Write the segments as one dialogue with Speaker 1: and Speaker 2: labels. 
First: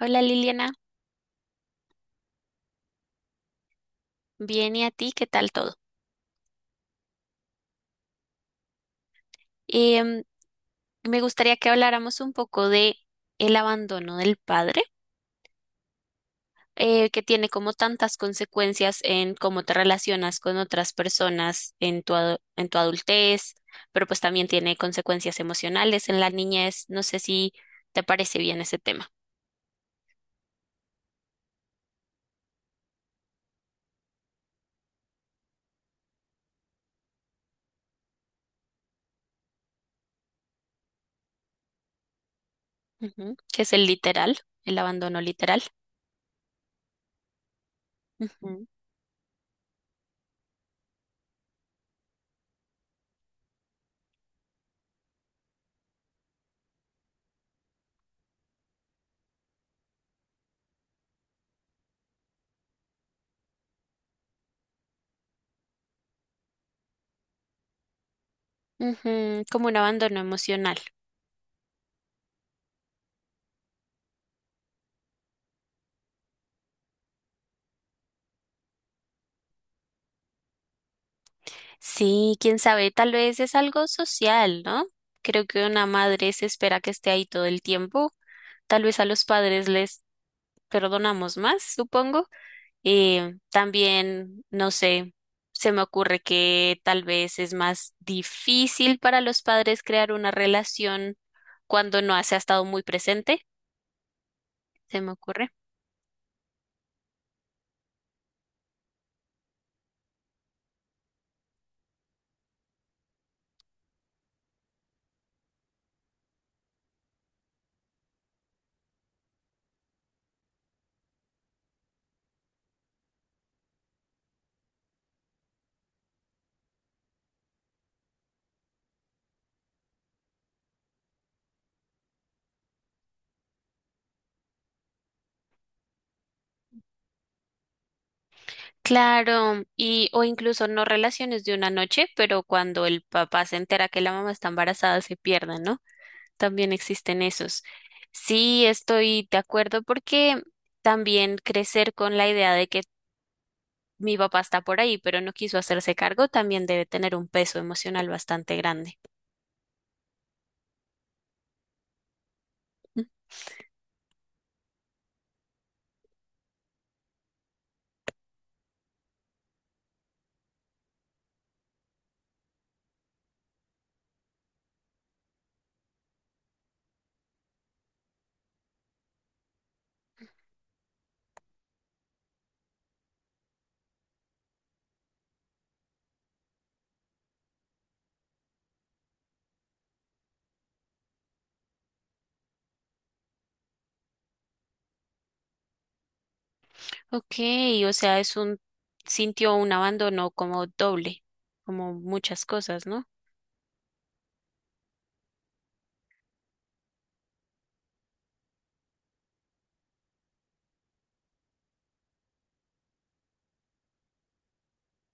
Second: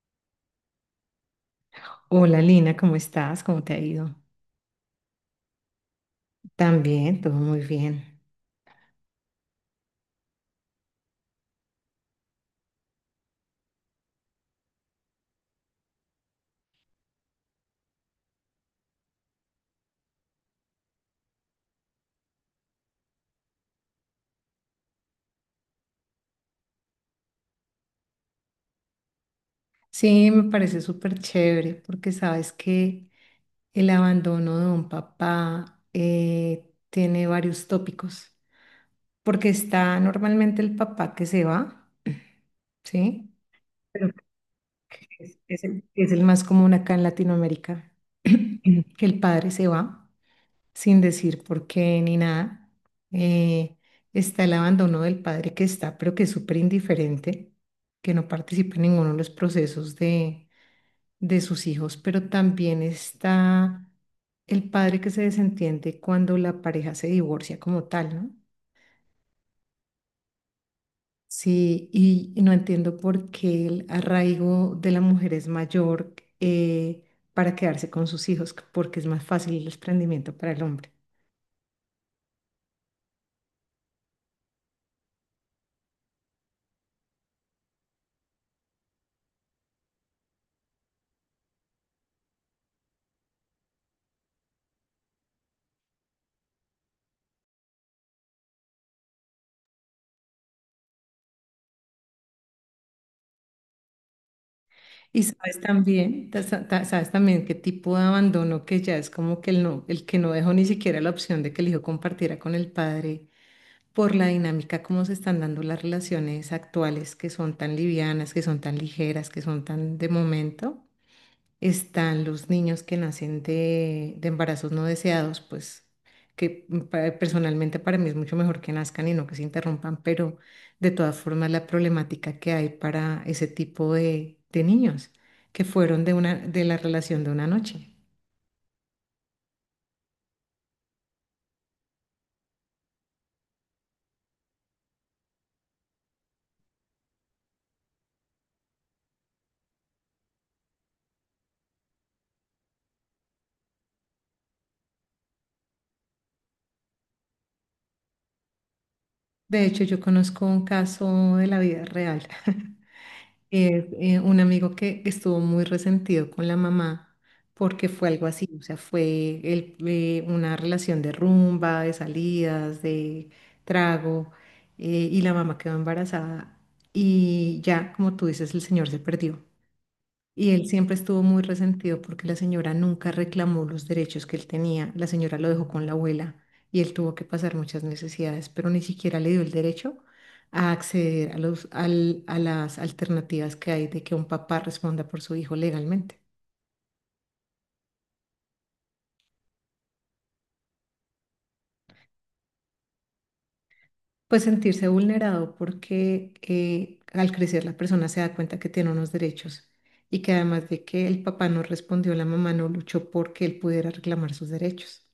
Speaker 1: Hola Liliana,
Speaker 2: Hola Lina, ¿cómo estás? ¿Cómo te ha ido?
Speaker 1: bien, ¿y a ti? ¿Qué tal todo?
Speaker 2: También, todo muy bien.
Speaker 1: Em, Me gustaría que habláramos un poco de el abandono del padre, que tiene como tantas consecuencias en cómo te relacionas con otras personas en en tu adultez, pero pues también tiene consecuencias emocionales en la niñez. No sé si te parece bien ese tema.
Speaker 2: Sí, me parece súper chévere porque sabes que el abandono de un papá tiene varios tópicos, porque está normalmente el papá que se va, ¿sí?
Speaker 1: Ujú, que es el
Speaker 2: Pero
Speaker 1: literal, el
Speaker 2: que
Speaker 1: abandono literal.
Speaker 2: es el más común acá en Latinoamérica,
Speaker 1: Ujú.
Speaker 2: que el padre se va sin decir por qué ni nada. Eh, Está el abandono del padre que está, pero que es súper indiferente, que no participa en ninguno de los procesos de sus hijos, pero también está el padre que se desentiende cuando la pareja se divorcia como tal, ¿no?
Speaker 1: Ujú, como un abandono emocional.
Speaker 2: Sí, y no entiendo por qué el arraigo de la mujer es mayor para quedarse con sus hijos, porque es más fácil el desprendimiento para el hombre.
Speaker 1: Sí, quién sabe, tal vez es algo social, ¿no? Creo que una madre se espera que esté ahí todo el tiempo. Tal vez a los padres les perdonamos más, supongo. También, no sé, se me ocurre que tal vez es más difícil para los padres crear una relación cuando no se ha estado muy presente, se me
Speaker 2: Y
Speaker 1: ocurre.
Speaker 2: sabes también, sabes también qué tipo de abandono que ya es como que el que no dejó ni siquiera la opción de que el hijo compartiera con el padre por la dinámica como se están dando las relaciones actuales, que son tan livianas, que son tan ligeras, que son tan de momento. Están los niños que nacen de embarazos no deseados, pues que personalmente para mí es mucho mejor que nazcan y no que se interrumpan, pero de todas formas la problemática que hay para ese tipo de niños que fueron de una, de la relación de una noche.
Speaker 1: Claro, y o incluso no relaciones de una noche, pero cuando el papá se entera que la mamá está embarazada se pierden, ¿no? También existen esos. Sí, estoy de acuerdo porque también crecer con la idea de que mi papá está por ahí, pero no quiso hacerse cargo, también debe tener un peso emocional bastante grande.
Speaker 2: De hecho, yo conozco un caso de la vida real. Es un amigo que estuvo muy resentido con la mamá porque fue algo así, o sea, fue una relación de rumba, de salidas, de trago, y la mamá quedó embarazada y ya, como tú dices, el señor se perdió. Y él siempre estuvo muy resentido porque la señora nunca reclamó los derechos que él tenía. La señora lo dejó con la abuela y él tuvo que pasar muchas necesidades, pero ni siquiera le dio el derecho a acceder a a las alternativas que hay de que un papá responda por su hijo legalmente.
Speaker 1: Ok, o sea, sintió un abandono como doble, como muchas cosas, ¿no?
Speaker 2: Pues sentirse vulnerado porque al crecer la persona se da cuenta que tiene unos derechos y que además de que el papá no respondió, la mamá no luchó porque él pudiera reclamar sus derechos.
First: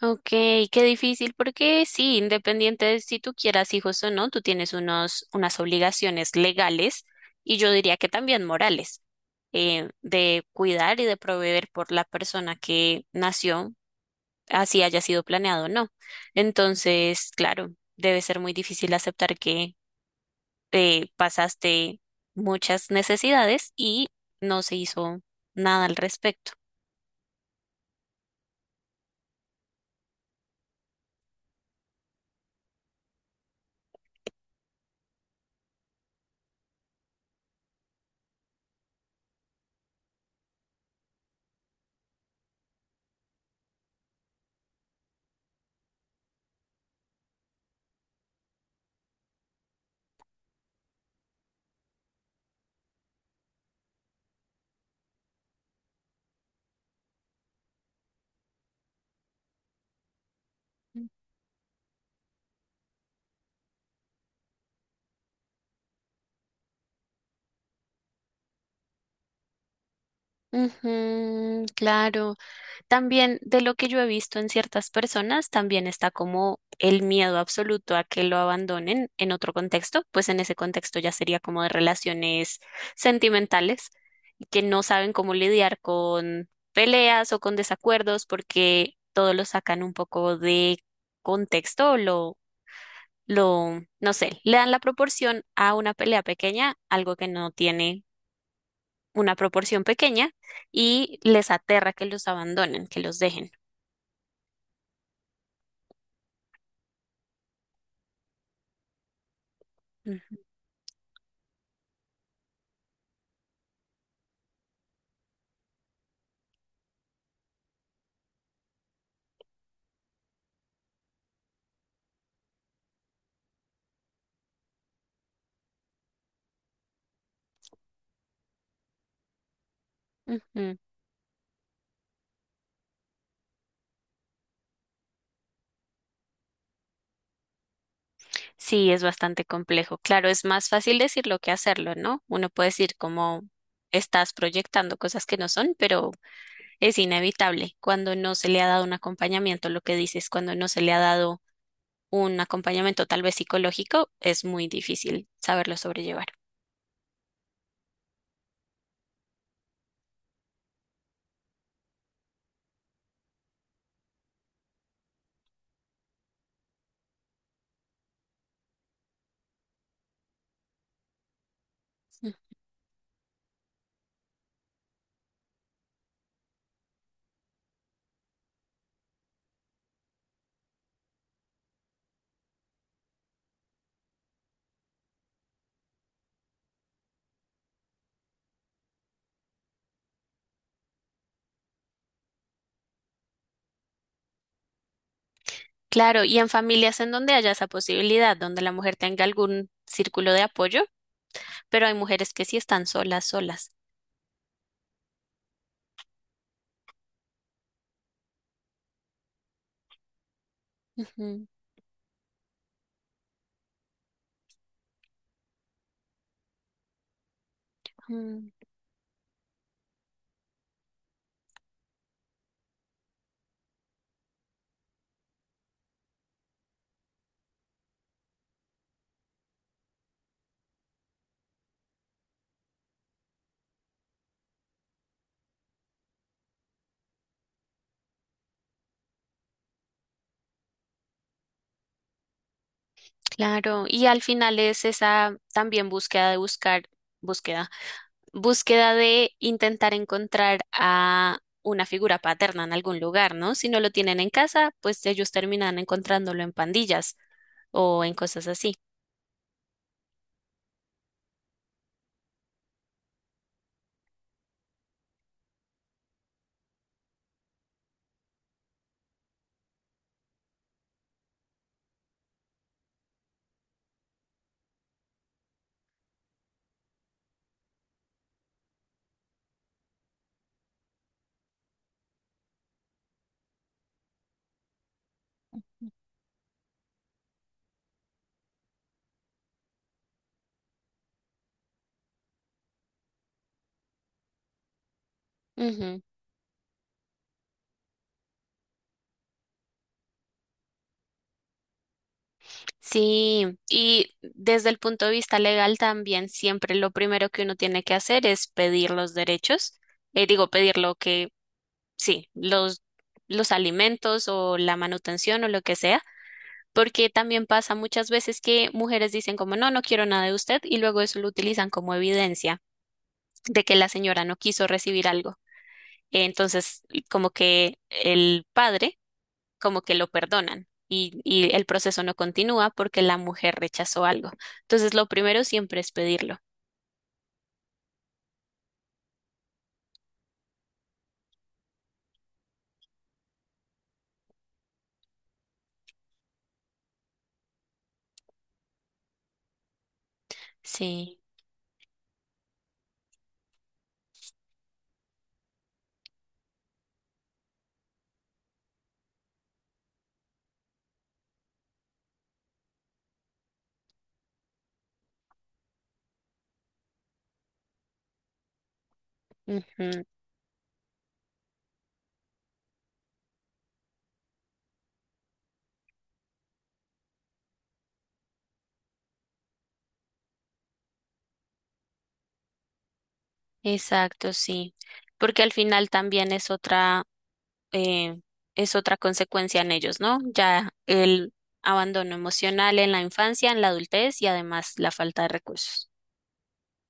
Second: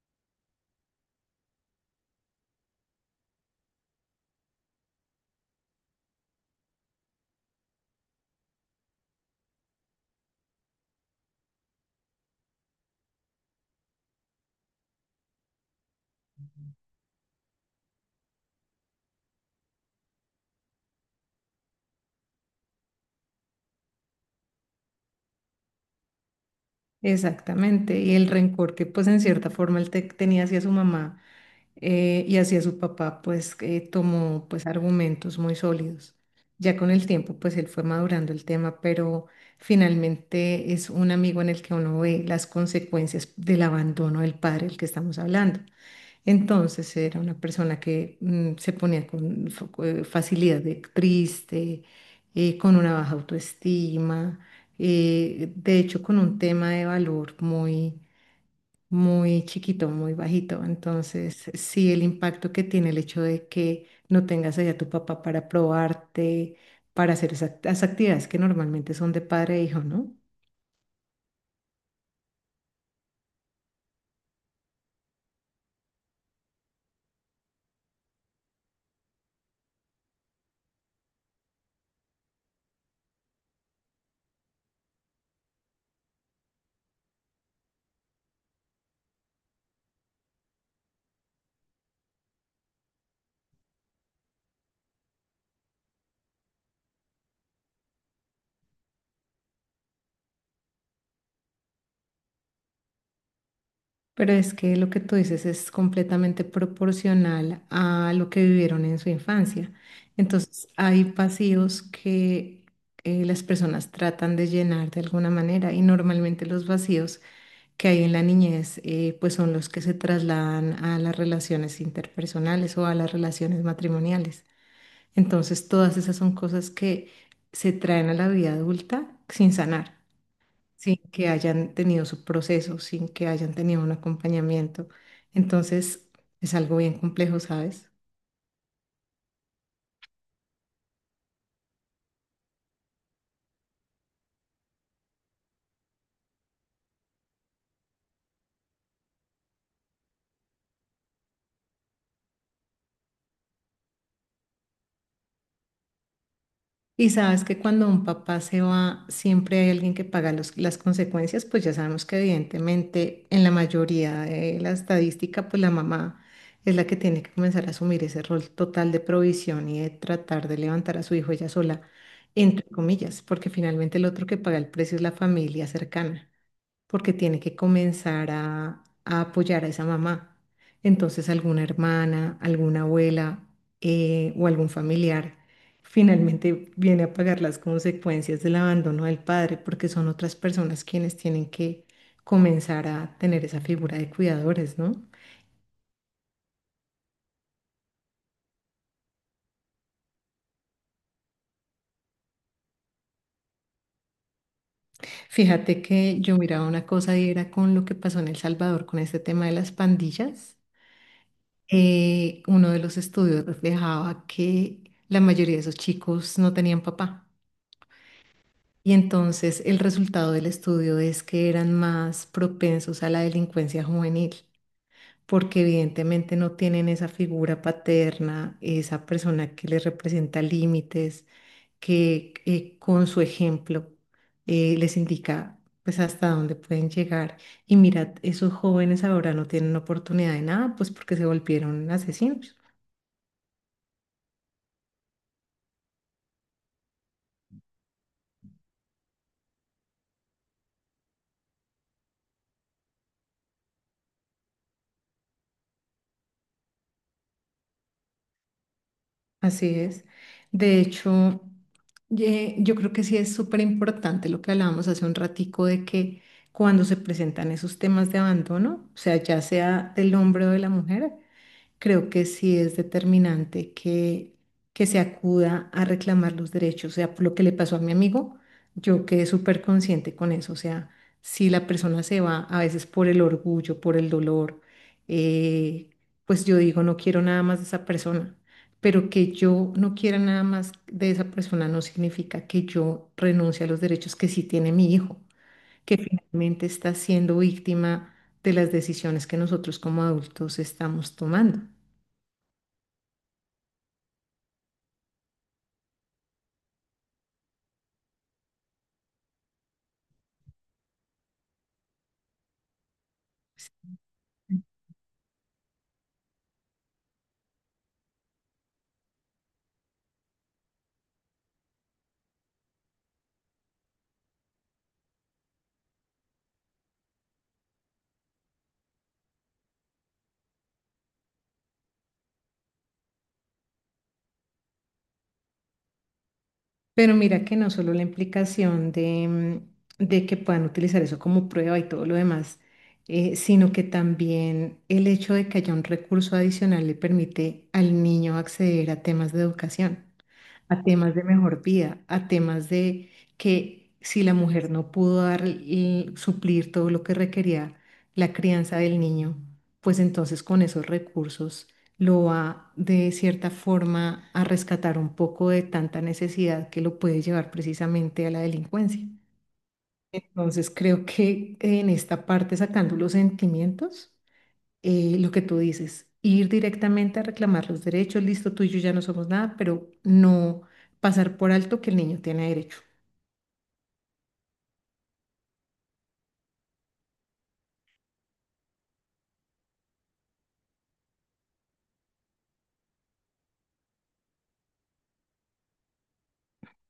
Speaker 1: Ok, qué difícil, porque sí, independiente de si tú quieras hijos o no, tú tienes unas obligaciones legales y yo diría que también morales, de cuidar y de proveer por la persona que nació, así haya sido planeado o no. Entonces, claro, debe ser muy difícil aceptar que pasaste muchas necesidades y no se hizo nada al respecto.
Speaker 2: Exactamente, y el rencor que pues en cierta forma él tenía hacia su mamá y hacia su papá, pues tomó pues argumentos muy sólidos. Ya con el tiempo pues él fue madurando el tema, pero finalmente es un amigo en el que uno ve las consecuencias del abandono del padre del que estamos hablando. Entonces era una persona que se ponía con facilidad de triste, con una baja autoestima, de hecho con un tema de valor muy, muy chiquito, muy bajito. Entonces sí, el impacto que tiene el hecho de que no tengas allá a tu papá para probarte, para hacer esas, las actividades que normalmente son de padre e hijo, ¿no?
Speaker 1: Ujú, claro. También de lo que yo he visto en ciertas personas, también está como el miedo absoluto a que lo abandonen en otro contexto, pues en ese contexto ya sería como de relaciones sentimentales, que no saben cómo lidiar con peleas o con desacuerdos porque todo lo sacan un poco de contexto, o no sé, le dan la proporción a una pelea pequeña, algo que no tiene una proporción pequeña, y les aterra que los abandonen, que los dejen.
Speaker 2: Pero es que lo que tú dices es completamente proporcional a lo que vivieron en su infancia. Entonces, hay vacíos que las personas tratan de llenar de alguna manera, y normalmente los vacíos que hay en la niñez, pues son los que se trasladan a las relaciones interpersonales o a las relaciones matrimoniales. Entonces, todas esas son cosas que se traen a la vida adulta sin sanar,
Speaker 1: Ujú.
Speaker 2: sin que hayan tenido su proceso, sin que hayan tenido un acompañamiento. Entonces, es algo bien complejo, ¿sabes?
Speaker 1: Sí, es bastante complejo. Claro, es más fácil decirlo que hacerlo, ¿no? Uno puede decir como estás proyectando cosas que no son, pero es inevitable cuando no se le ha dado un acompañamiento, lo que dices, cuando no se le ha dado un acompañamiento tal vez psicológico, es muy difícil saberlo sobrellevar.
Speaker 2: Y sabes que cuando un papá se va, siempre hay alguien que paga las consecuencias, pues ya sabemos que evidentemente en la mayoría de la estadística, pues la mamá es la que tiene que comenzar a asumir ese rol total de provisión y de tratar de levantar a su hijo ella sola,
Speaker 1: Mm.
Speaker 2: entre comillas, porque finalmente el otro que paga el precio es la familia cercana, porque tiene que comenzar a apoyar a esa mamá. Entonces, alguna hermana, alguna abuela, o algún familiar finalmente viene a pagar las consecuencias del abandono del padre, porque son otras personas quienes tienen que comenzar a tener esa figura de cuidadores, ¿no?
Speaker 1: Claro, y en familias en donde haya esa posibilidad, donde la mujer tenga algún círculo de apoyo, pero hay mujeres que sí están solas, solas.
Speaker 2: Fíjate que yo miraba una cosa y era con lo que pasó en El Salvador con este tema de las pandillas. Uno de los estudios reflejaba que la mayoría de esos chicos no tenían papá.
Speaker 1: Ujú.
Speaker 2: Y entonces el resultado del estudio es que eran más propensos a la delincuencia juvenil, porque evidentemente no tienen esa figura paterna, esa persona que les representa límites, que con su ejemplo les indica pues hasta dónde pueden llegar. Y mirad, esos jóvenes ahora no tienen oportunidad de nada, pues porque se volvieron asesinos.
Speaker 1: Claro, y al final es esa también búsqueda, búsqueda de intentar encontrar a una figura paterna en algún lugar, ¿no? Si no lo tienen en casa, pues ellos terminan encontrándolo en pandillas o en cosas así.
Speaker 2: Así es. De hecho, yo creo que sí es súper importante lo que hablábamos hace un ratico, de que cuando se presentan esos temas de abandono, o sea, ya sea del hombre o de la mujer, creo que sí es determinante que se acuda a reclamar los derechos. O sea, por lo que le pasó a mi amigo, yo quedé súper consciente con eso. O sea, si la persona se va a veces por el orgullo, por el dolor, eh, pues yo digo, no quiero nada más de esa persona, pero que yo no quiera nada más de esa persona no significa que yo renuncie a los derechos que sí tiene mi hijo, que
Speaker 1: Ujú.
Speaker 2: finalmente está siendo víctima de las decisiones que nosotros como adultos estamos tomando.
Speaker 1: Sí, y desde el punto de vista legal también siempre lo primero que uno tiene que hacer es pedir los derechos, digo, pedir lo que, sí, los alimentos o la manutención o lo que sea. Porque también pasa muchas veces que mujeres dicen como no, no quiero nada de usted y luego eso lo utilizan como evidencia de que la señora no quiso recibir algo. Entonces, como que el padre, como que lo perdonan y el proceso no continúa porque la mujer rechazó algo. Entonces, lo primero siempre es pedirlo.
Speaker 2: Pero mira que no solo la implicación de, de que puedan utilizar eso como prueba y todo lo demás, sino que también el hecho de que haya un recurso adicional le permite al niño acceder a temas de educación, a temas
Speaker 1: Sí,
Speaker 2: de mejor vida, a temas de que si la mujer no pudo dar y suplir todo lo que requería la crianza del niño, pues entonces con esos recursos lo va de cierta forma a rescatar un poco de tanta necesidad que lo puede llevar precisamente a la delincuencia.
Speaker 1: ujú.
Speaker 2: Entonces creo que en esta parte, sacando los sentimientos, lo que tú dices, ir directamente a reclamar los derechos, listo, tú y yo ya no somos nada, pero no pasar por alto que el niño tiene derecho.
Speaker 1: Exacto, sí. Porque al final también es otra. eh, es otra consecuencia en ellos, ¿no? Ya el abandono emocional en la infancia, en la adultez y además la falta de recursos.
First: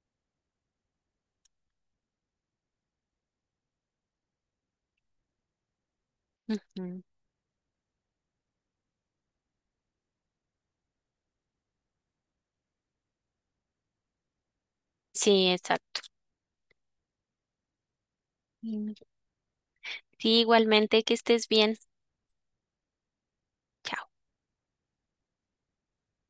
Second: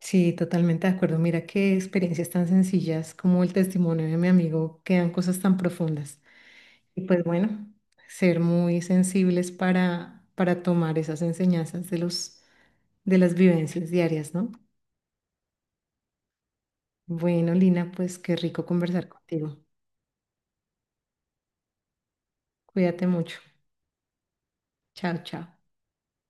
Speaker 2: Sí, totalmente de acuerdo. Mira qué experiencias tan sencillas como el testimonio de mi amigo, quedan cosas tan profundas.
Speaker 1: Ujú.
Speaker 2: Y pues bueno, ser muy sensibles para tomar esas enseñanzas de los, de las vivencias diarias, ¿no?
Speaker 1: Sí, exacto.
Speaker 2: Bueno, Lina, pues qué rico
Speaker 1: Mm.
Speaker 2: conversar contigo.
Speaker 1: Sí, igualmente, que estés bien.
Speaker 2: Cuídate mucho.
Speaker 1: Chao.
Speaker 2: Chao, chao.